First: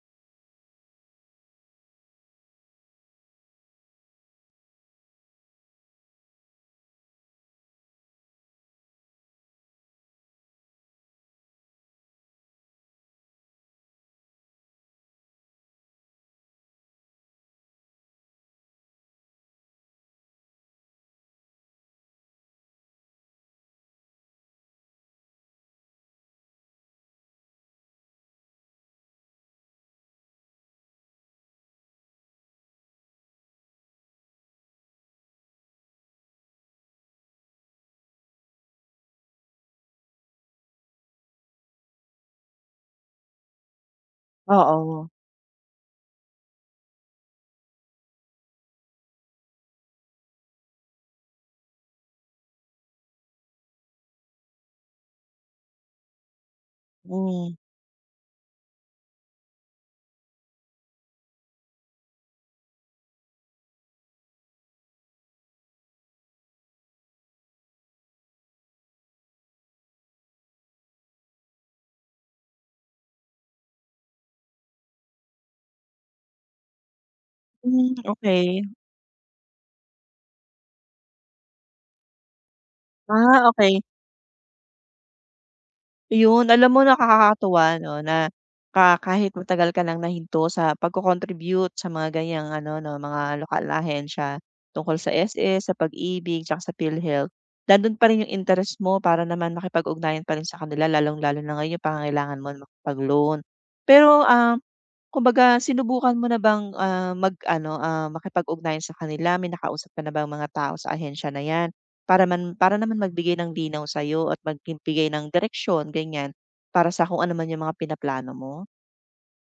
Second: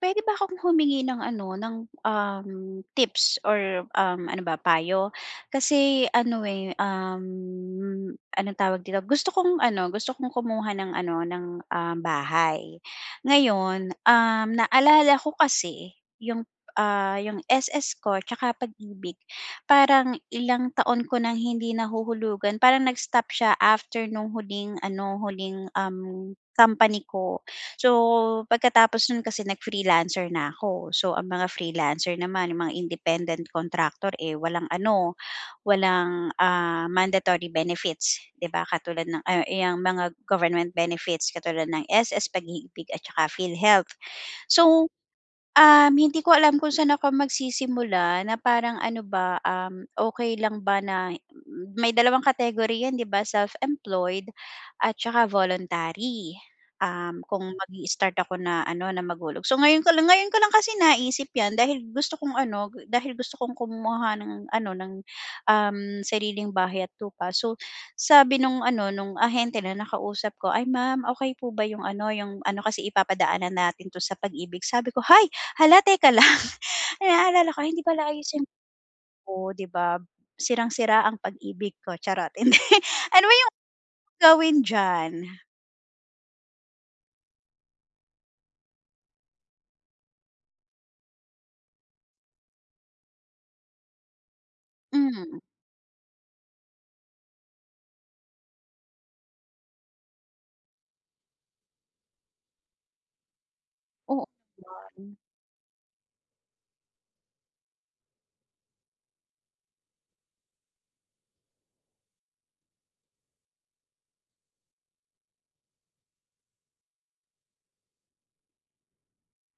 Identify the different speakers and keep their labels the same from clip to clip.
Speaker 1: Puwede ba akong humingi ng ano, ng, um, tips or, ano ba, payo? Kasi ano, eh, anong tawag dito, gusto kong ano, gusto kong kumuha ng ano, ng, bahay. Ngayon, naalala ko kasi yung, yung SS ko tsaka Pag-ibig, parang ilang taon ko nang hindi nahuhulugan. Parang nag-stop siya after nung huling ano, huling, company ko. So, pagkatapos nun kasi nag-freelancer na ako. So, ang mga freelancer naman, yung mga independent contractor, eh, walang ano, walang, mandatory benefits, 'di ba? Katulad ng, yung mga government benefits katulad ng SS, pag-ibig at saka PhilHealth. So,
Speaker 2: Oo.
Speaker 1: Hindi ko alam kung saan ako magsisimula na parang ano ba, okey lang ba na may dalawang category 'yan, 'di ba, self-employed at saka voluntary, kung
Speaker 2: Hmm,
Speaker 1: mag start ako na ano, na maghulog. So ngayon ko lang kasi naisip 'yan dahil gusto kong ano, gu- dahil gusto kong kumuha ng ano, ng, sariling bahay at lupa. So sabi nung ano, nung ahente na nakausap ko, "Ay ma'am, okay po ba yung ano kasi ipapadaanan natin 'to sa pag-ibig." Sabi ko, "Hay! Hala, teka lang." Naalala ko, hindi
Speaker 2: hmm,
Speaker 1: pala ayusin
Speaker 2: okey.
Speaker 1: ko, 'di ba? Sirang-sira ang pag-ibig ko, charot, hindi. Ano ba
Speaker 2: Ah,
Speaker 1: yung
Speaker 2: okey.
Speaker 1: gawin diyan?
Speaker 2: Ayun, alam mo, nakakatuwa 'no na kahit matagal ka ng nahinto sa pagko-contribute sa mga ganiyang ano 'no, mga lokal na ahensiya tungkol sa
Speaker 1: Hmm,
Speaker 2: SS, sa Pag-ibig, tsaka sa PhilHealth, nando'n pa rin yung interest mo para naman makipag-ugnayan pa rin sa kanila, lalong-lalo na ngayon yung pangangailangan mo na makapag-loan. Pero,
Speaker 1: oo.
Speaker 2: kumbaga sinubukan mo na bang, mag-ano, makipag-ugnayan sa kanila? May nakausap ka na bang mga tao sa ahensya na 'yan? Para naman magbigay ng linaw sa'yo at magbigay ng direksyon, ganiyan, para sa kung ano man yung mga pinaplano mo?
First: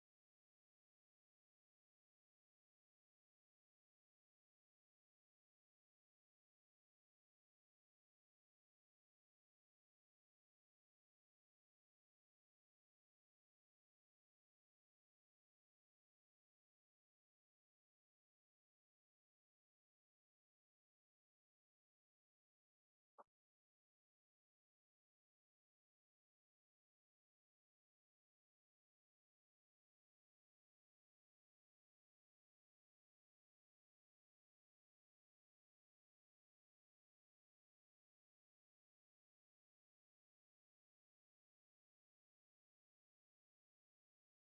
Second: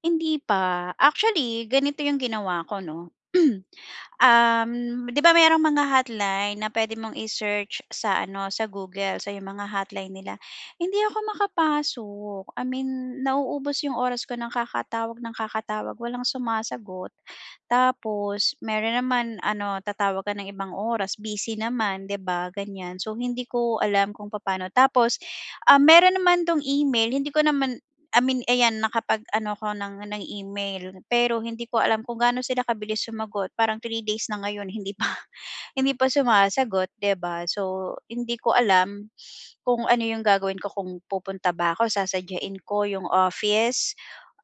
Speaker 1: Hindi pa. Actually, ganito yung ginawa ko, 'no. 'Di ba merong mga hotline na pwede mong i-search sa ano, sa Google, sa yung mga hotline nila. Hindi ako makapasok. I mean, nauubos yung oras ko ng kakatawag, walang sumasagot. Tapos meron naman ano, tatawag ng ibang oras, busy naman, 'di ba, ganyan. So, hindi ko alam kung paano. Tapos, meron naman 'tong email, hindi ko naman. I mean, ayan nakapag-ano ko ng email, pero hindi ko alam kung gaano sila kabilis sumagot. Parang 3 days na ngayon hindi pa hindi pa sumasagot, 'di ba? So, hindi ko alam kung ano yung gagawin ko, kung pupunta ba ako, sasadyain ko yung office,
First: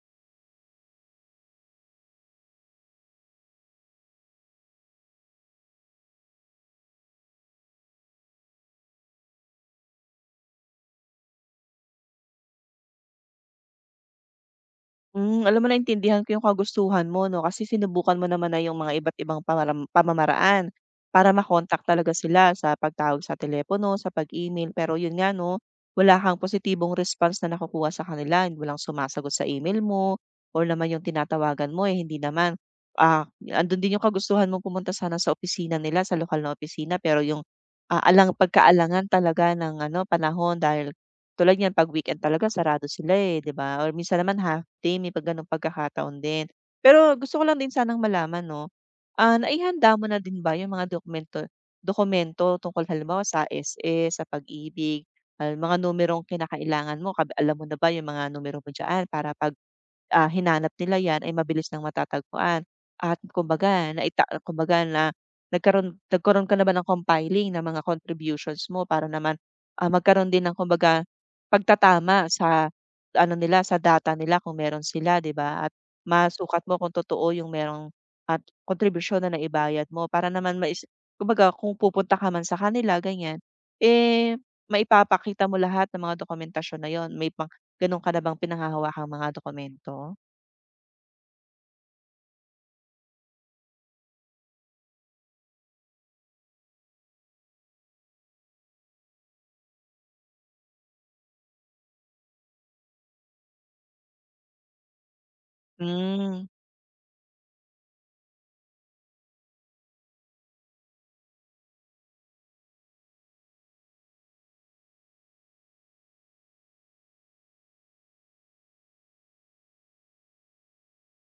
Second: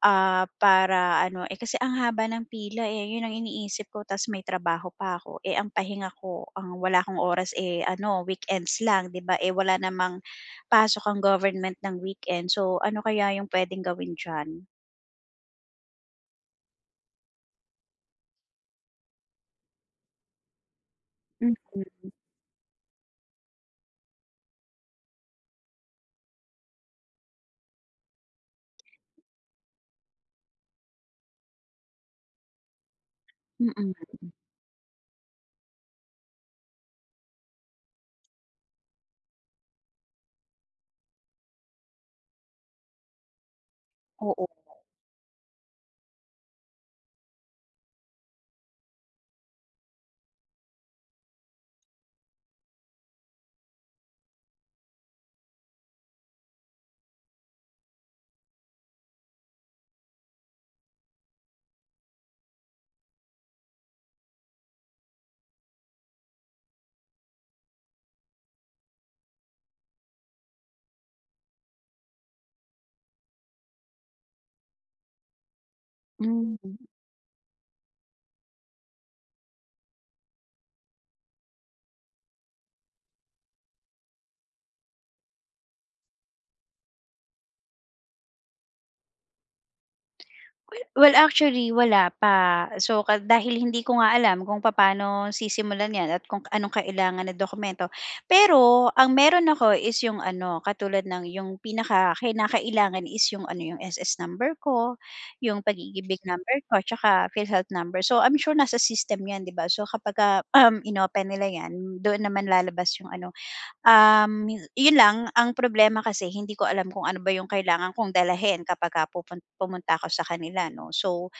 Speaker 1: para ano, eh, kasi ang haba ng pila, eh, yun ang iniisip ko ta's may trabaho pa ako. Eh, ang pahinga ko, ang wala akong oras, eh, ano weekends lang, 'di ba? Eh, wala namang pasok ang government ng weekend, so ano kaya yung pwedeng gawin diyan?
Speaker 2: Hmm, alam mo, naintindihan ko yung kagustuhan mo 'no, kasi sinubukan mo naman na yung mga iba't ibang pamamaraan para
Speaker 1: Mm.
Speaker 2: makontak talaga sila sa pagtawag sa telepono, sa pag-email. Pero yun nga 'no, wala kang positibong response na nakukuha sa kanila, walang sumasagot sa email mo or naman yung tinatawagan mo, eh, hindi naman. Ah, andun
Speaker 1: Mm,
Speaker 2: din yung kagustuhan mo pumunta sana sa opisina nila, sa lokal na opisina, pero yung, alang pagkaalangan talaga ng ano, panahon dahil tulad niyan 'pag weekend talaga sarado sila, eh, 'di ba? Or minsan naman
Speaker 1: oo.
Speaker 2: ha birthday, may pa gano'ng pagkakataon din. Pero gusto ko lang din sanang malaman 'no, naihanda mo na din ba yung mga dokumento dokumento tungkol halimbawa sa SS, sa pag-ibig, mga numerong kinakailangan mo, alam mo na ba yung mga numero mo diyaan para 'pag hinanap nila 'yan ay mabilis nang matatagpuan at kumbaga na nagkaroon nagkaroon ka na ba ng compiling ng mga contributions mo para naman, magkaroon din ng kumbaga pagtatama sa ano nila, sa data nila kung meron sila 'di ba, at
Speaker 1: Hmm,
Speaker 2: masukat mo kung totoo yung merong at kontribusyon na naibayad mo para naman kumbaga kung pupunta ka man sa kanila ganyan, eh, maipapakita mo lahat ng mga dokumentasyon na 'yun may pang Gano'n ka na bang pinanghahawakang mga dokumento?
Speaker 1: well well actually wala pa. So ka dahil hindi ko nga alam kung papaano sisimulan 'yan at kung anong kailangan na dokumento. Pero ang meron ako is yung ano, katulad ng yung pinaka kinakailangan is yung ano, yung SS number ko, yung pag-iibig
Speaker 2: Hmm,
Speaker 1: number ko, tsaka PhilHealth number. So I'm sure nasa system 'yan, 'di ba? So kapagka, inopen nila 'yan, doon naman lalabas yung ano. Um, yun lang, ang problema kasi hindi ko alam kung ano ba yung kailangan kong dalhin kapagka pupun pumunta ako sa kanila, 'no. So,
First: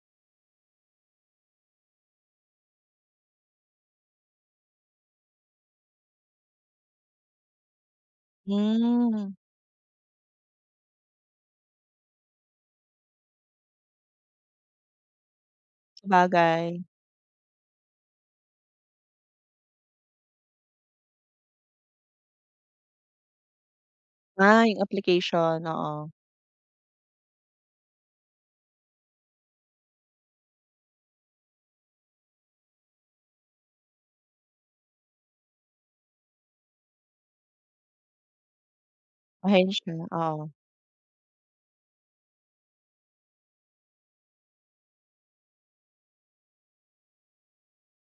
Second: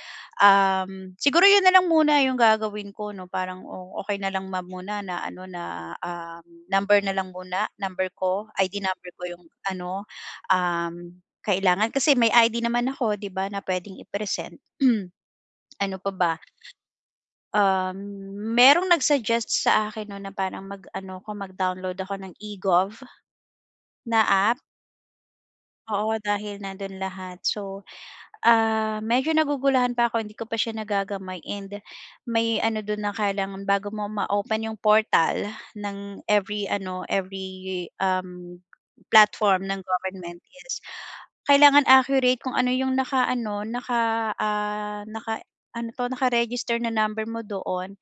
Speaker 1: siguro yun na lang muna yung gagawin ko, 'no, parang o okey na lang ma'am muna na ano na, number na lang muna, number ko, ID number ko
Speaker 2: hmm,
Speaker 1: yung ano, um, kailangan kasi may ID naman ako, 'di ba, na puwedeng i-present. Ano pa ba,
Speaker 2: sabagay.
Speaker 1: um, merong nag-suggest sa akin, 'no, na parang mag-ano ko mag-download ako ng e na app?
Speaker 2: Ah, yung application, oo.
Speaker 1: Oo, dahil nandun lahat. So, ah, medyo nagugulahan pa ako, hindi ko pa siya nagagamay and may ano dun na kailangan bago mo ma-open yung portal ng every ano, every, platform ng
Speaker 2: Ahensya,
Speaker 1: government
Speaker 2: oo.
Speaker 1: is kailangan accurate kung ano yung naka-ano, naka, ah, naka ano 'to, naka-register na number mo doon.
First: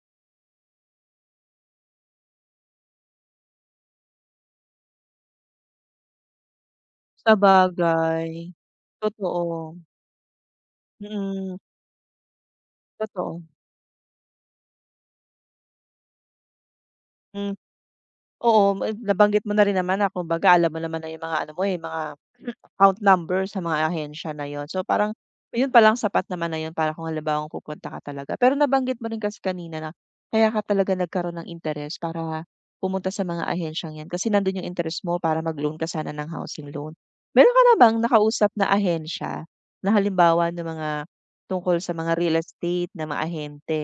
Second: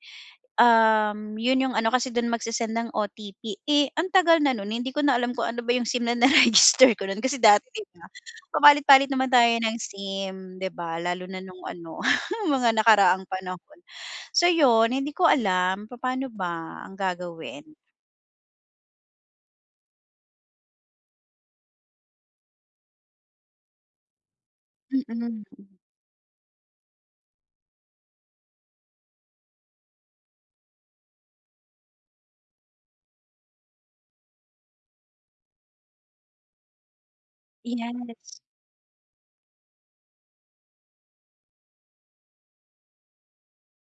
Speaker 1: Yun yung ano kasi dun magse-send ng OTP. Eh, ang tagal na nun hindi ko na alam kung ano ba yung SIM na na-register ko nun kasi dati 'di ba,
Speaker 2: Sabagay,
Speaker 1: papalit-palit naman tayo
Speaker 2: totoo.
Speaker 1: ng SIM, 'di ba, lalo na
Speaker 2: Mm,
Speaker 1: nung ano mga nakaraang
Speaker 2: totoo.
Speaker 1: panahon. So yun, hindi ko alam paano ba ang
Speaker 2: Hmm,
Speaker 1: gagawin.
Speaker 2: oo, nabanggit mo na rin naman na kumbaga alam mo naman na yung mga ano mo, eh, mga account number sa mga ahensya na yon. So, parang
Speaker 1: Mm,
Speaker 2: yun palang sapat naman na yun para kung halimbawang pupunta ka talaga. Pero nabanggit mo rin kasi kanina na kaya ka talaga nagkaroon ng interes para pumunta sa mga ahensyang yan, kasi nandun yung interest mo para mag-loan ka sana ng housing loan. Meron ka na bang
Speaker 1: yes.
Speaker 2: nakausap na ahensya na halimbawa ng mga tungkol sa mga real estate na mga ahente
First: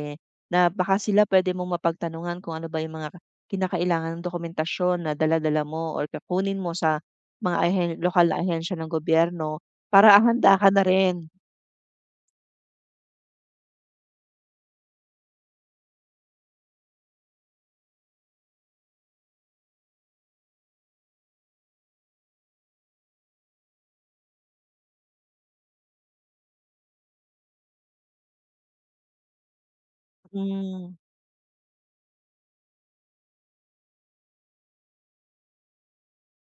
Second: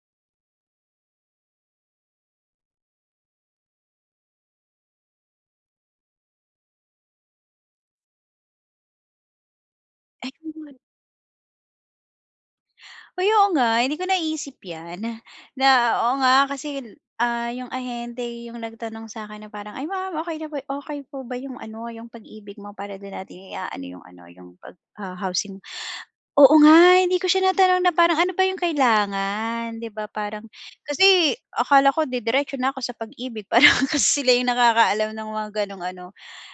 Speaker 2: na baka sila pwede mong mapagtanungan kung ano ba yung mga kinakailangan ng dokumentasyon na dala-dala mo or kukunin mo sa mga lokal na ahensiya ng gobyerno para handa ka
Speaker 1: Ayun.
Speaker 2: na rin.
Speaker 1: Uy, oo nga, hindi ko naisip 'yan, na oo nga kasi, yung ahente yung nagtanong sa akin na parang, "Ay ma'am, okay na po okay po ba yung ano, yung pag-ibig mo para do'n natin ano, yung pag ah, housing mo." Oo nga, hindi ko siya natanong na parang ano ba yung kailangan, 'di ba, parang
Speaker 2: Hmm.
Speaker 1: kasi akala ko didiretso na ako sa pag-ibig parang kasi sila yung nakakaalam ng mga gano'ng ano.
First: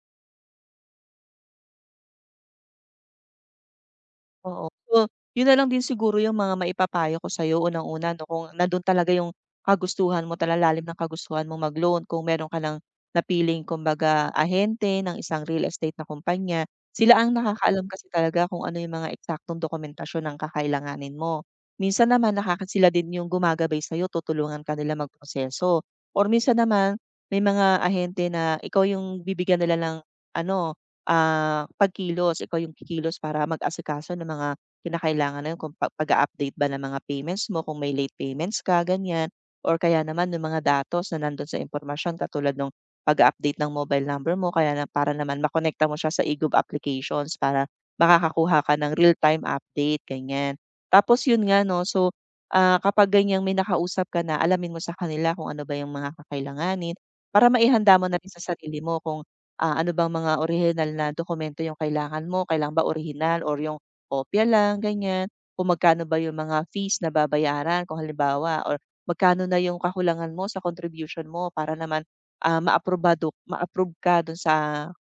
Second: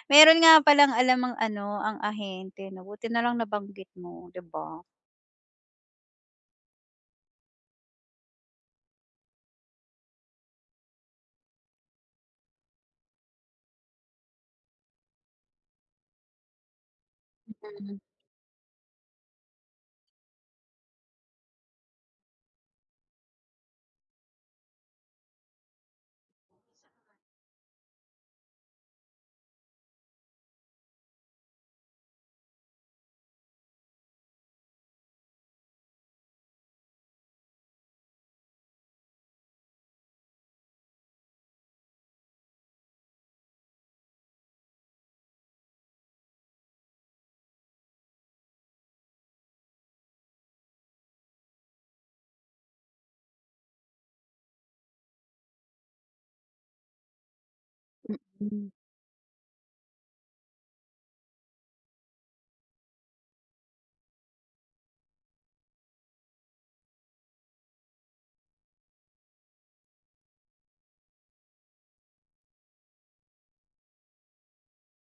Speaker 1: Meron nga palang alam ang ano, ang ahente, 'no, buti na lang nabanggit mo, 'di
Speaker 2: Oo.
Speaker 1: ba?
Speaker 2: So, yun na lang din siguro yung mga maipapayo ko sa'yo unang-una 'no, kung nandun talaga yung kagustuhan mo, talalalim ng kagustuhan mo mag-loan, kung meron ka ng napiling kumbaga ahente ng isang real estate na kumpanya. Sila ang nakakaalam
Speaker 1: Mm,
Speaker 2: kasi talaga kung ano yung mga eksaktong dokumentasyon ang kakailanganin mo. Minsan naman sila din yung gumagabay sa'yo, tutulungan ka nila magproseso, or minsan naman may mga ahente na ikaw yung bibigyan nila ng ano, pagkilos, ikaw yung kikilos para mag-asikaso ng mga kinakailangan na yun kung pag-a-update ba ng mga payments mo, kung may late payments ka, ganyan. Or kaya naman yung mga datos na nandun sa impormasyon katulad ng pag-a-update ng mobile number mo kaya na para naman makonekta mo siya sa applications para makakakuha ka ng real-time update, ganyan. Tapos yun nga 'no, so, kapag ganyang may nakausap ka na, alamin mo sa kanila kung ano ba yung mga kakailanganin para maihanda mo na rin sa
Speaker 1: mm.
Speaker 2: sarili mo kung ano bang mga orihinal na dokumento yung kailangan mo, kailangan ba orihinal or yung kopya lang, ganyan. Kung magkano ba yung mga fees na babayaran kung halimbawa, or magkano na yung kakulangan mo sa contribution mo para naman, maaprobado ma-approve ka dun sa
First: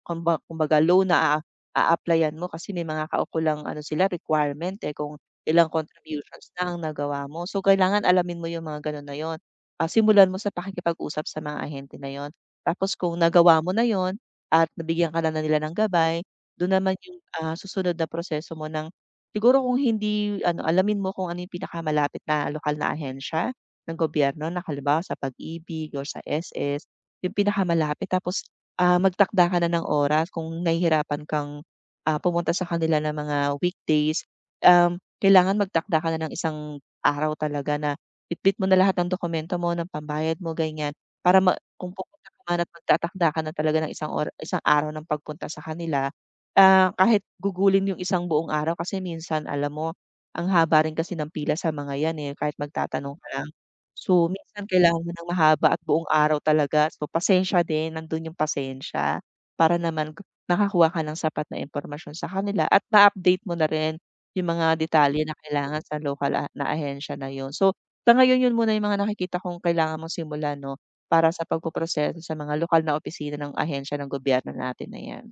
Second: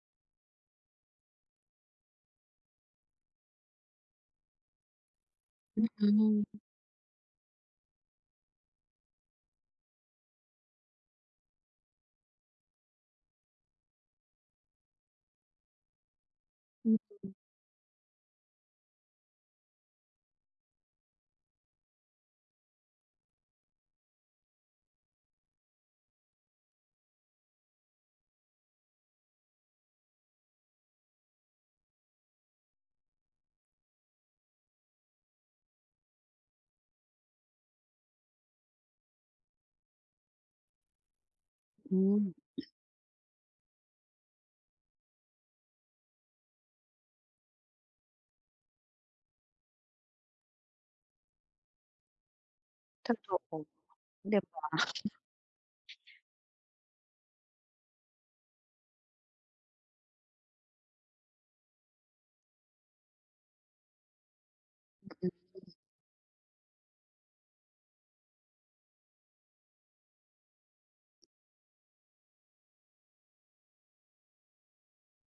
Speaker 2: kumbaga loan na a-applyan mo, kasi may mga kaukulang ano sila requirement, eh, kung ilang
Speaker 1: Mm,
Speaker 2: contributions na ang nagawa mo. So, kailangan alamin mo yung mga gano'n na yon. Ah, simulan mo sa pakikipag-usap sa mga ahente na yon. Tapos kung nagawa mo na yon at nabigyan ka na na nila ng gabay, doon naman yung, ah, susunod na proseso mo ng siguro kung hindi ano, alamin mo kung ano yung pinakamalapit na lokal na ahensya ng gobyerno na halimbawa sa pag-ibig or sa SS, yung pinakamalapit. Tapos, magtakda ka na ng oras kung nahihirapan kang, pumunta sa kanila ng mga weekdays, kailangan magtakda ka na ng isang araw talaga na bitbit mo na lahat ng dokumento mo, ng pambayad mo, ganyan, para kung pupunta
Speaker 1: mm.
Speaker 2: ka man at magtatakda ka na talaga ng isang araw ng pagpunta sa kanila, kahit gugulin yung isang buong araw kasi minsan alam mo, ang haba rin kasi ng pila sa mga 'yan, eh, kahit magtatanong ka lang.
Speaker 1: Totoo,
Speaker 2: So,
Speaker 1: 'di
Speaker 2: minsan
Speaker 1: ba?
Speaker 2: kailangan mo ng mahaba at buong araw talaga. So, pasensya din, nando'n yung pasensya para naman makakuha ka ng sapat na impormasyon sa kanila at ma-update mo na rin yung mga detalye na kailangan sa lokal na ahensya na 'yun. So, sa ngayon 'yun muna yung mga nakikita kong kailangan mong simulan 'no. Para sa pagpoproseso sa mga lokal na opisina ng ahensya ng gobyerno natin na 'yan.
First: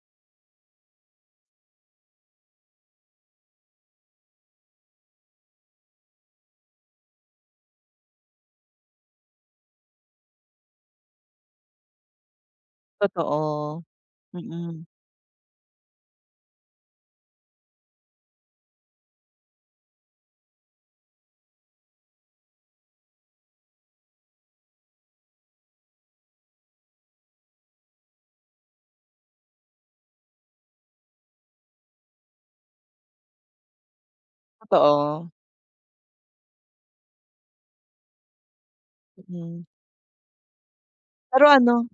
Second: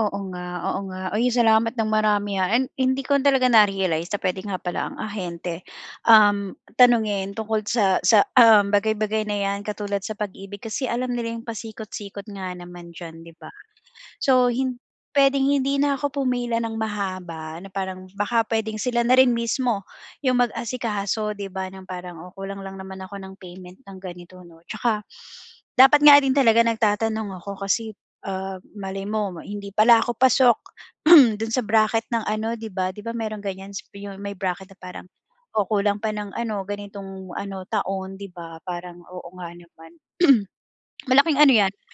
Speaker 1: Oo nga, oo nga. Uy, salamat ng marami, and hindi ko talaga na-realize na puwede nga pala ang ahente, um, tanungin tungkol sa bagay-bagay na 'yan katulad sa pag-ibig kasi alam nila yung pasikot-sikot nga naman diyan, 'di ba?
Speaker 2: Totoo,
Speaker 1: So, hin
Speaker 2: mm,
Speaker 1: puwedeng hindi na ako pumila ng mahaba na parang baka puwedeng sila na rin mismo yung mag-asikaso, 'di ba, ng parang, "Oh, kulang lang naman ako ng payment ng ganito, 'no." Tsaka dapat nga din talaga nagtatanong ako kasi, malay mo hindi pala ako pasok dun sa bracket ng ano, 'di ba? 'Di ba merong ganyan s yung may bracket na parang,
Speaker 2: totoo,
Speaker 1: "o kulang pa ng ano, ganitong ano, taon." 'Di ba? Parang oo nga
Speaker 2: mm.
Speaker 1: naman. Malaking
Speaker 2: Pero
Speaker 1: ano 'yan.
Speaker 2: ano.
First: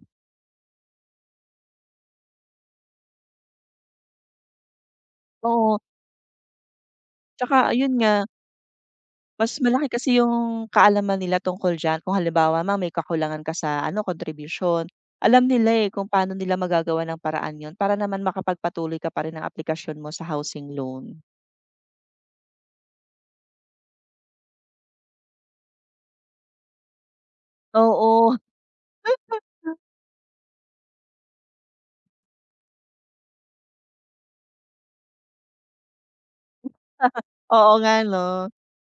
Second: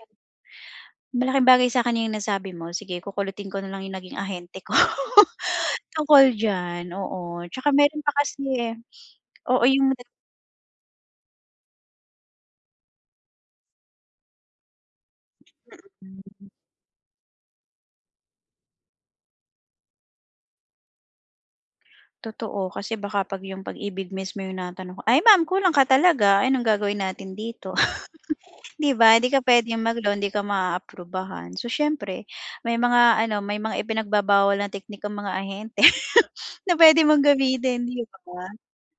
Speaker 1: Malaking bagay sa'kin yung nasabi mo, sige kukulutin ko na lang yung naging ahente ko.
Speaker 2: Oo,
Speaker 1: Tungkol diyan, oo.
Speaker 2: tsaka
Speaker 1: Tsaka
Speaker 2: ayun
Speaker 1: meron pa
Speaker 2: nga,
Speaker 1: kasi, eh,
Speaker 2: mas
Speaker 1: oo
Speaker 2: malaki
Speaker 1: yung
Speaker 2: kasi yung kaalaman nila tungkol diyan kung halimbawa man may kakulangan ka sa ano kontribusyon, alam nila, eh, kung paano nila magagawan ng paraan 'yun para naman makapagpatuloy ka pa rin ng aplikasyon mo sa housing loan.
Speaker 1: totoo kasi baka 'pag yung pag-ibig mismo yung natanong ko, "Ay ma'am kulang ka talaga, ay anong gagawin natin dito?"
Speaker 2: Oo,
Speaker 1: 'Di ba, hindi ka puwedeng mag-loan, hindi ka maaaprubahan. So siyempre may mga ano, may mga ipinagbabawal na teknik ang mga ahente na puwede mong
Speaker 2: oo
Speaker 1: gamitin,
Speaker 2: nga
Speaker 1: 'di
Speaker 2: 'no.
Speaker 1: ba?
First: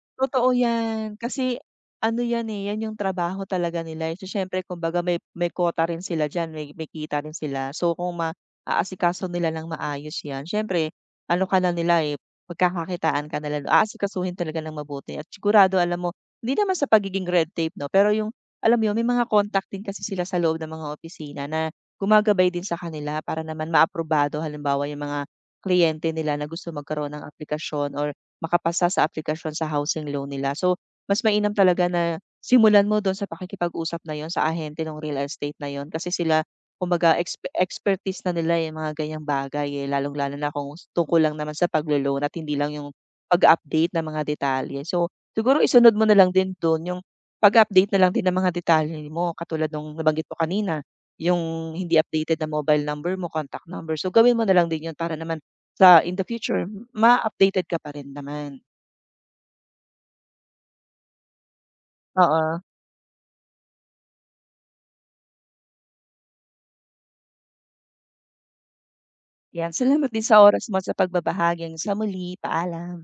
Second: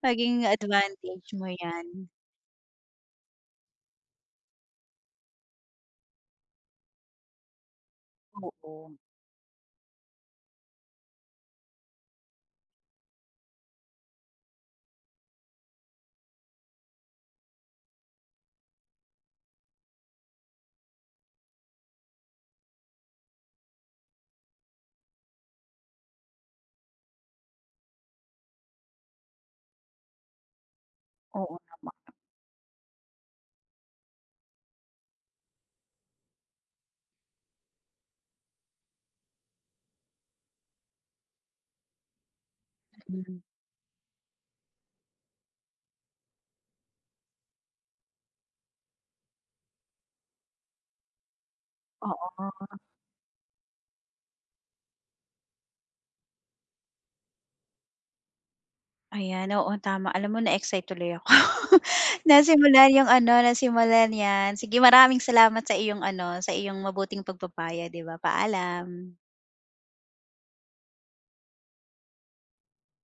Speaker 1: Maging
Speaker 2: Totoo 'yan,
Speaker 1: advantage mo
Speaker 2: kasi
Speaker 1: 'yan.
Speaker 2: ano 'yan, eh, 'yan yung trabaho talaga nila, eh. So, siyempre kumbaga may quota rin sila diyan, may kita rin sila. So, kung
Speaker 1: Oo,
Speaker 2: maaasikaso nila ng maayos 'yan, siyempre ano ka na nila, eh, pagkakakitaan ka nila, aasikasuhin talaga ng mabuti at sigurado alam mo, hindi naman sa pagiging red tape 'no, pero yung alam mo yun, may mga contact din kasi sila sa loob ng mga opisina na gumagabay din sa kanila para naman maaprobado halimbawa yung mga kliyente nila na gusto magkaroon ng aplikasyon or makapasa sa aplikasyon sa housing loan nila. So, mas mainam
Speaker 1: oo
Speaker 2: talaga na simulan mo do'n sa pakikipag-usap na 'yon sa ahente ng real estate na 'yon kasi sila kumbaga expertise na nila, yung mga ganyang bagay, eh, lalong-lalo na kung tungkol lang naman sa paglo-loan at hindi lang yung
Speaker 1: naman.
Speaker 2: pag-update ng mga detalye. So, siguro isunod mo na lang din do'n yung pag-update na lang din ng mga detalye mo katulad nung nabanggit mo kanina, yung hindi updated
Speaker 1: Oo,
Speaker 2: na mobile number mo, contact number. So, gawin mo na lang din 'yon para naman sa in the future ma-updated ka pa rin naman.
Speaker 1: ayan, oo tama. Alam mo na-excite tuloy ako.
Speaker 2: Oo,
Speaker 1: Nasimulan yung ano, nasimulan 'yan. Sige maraming salamat sa iyong ano, sa iyong mabuting pagpapaya, 'di ba? Paalam.
Speaker 2: 'yan. Salamat din sa oras mo at sa pagbabahagi. Hanggang sa muli, paalam.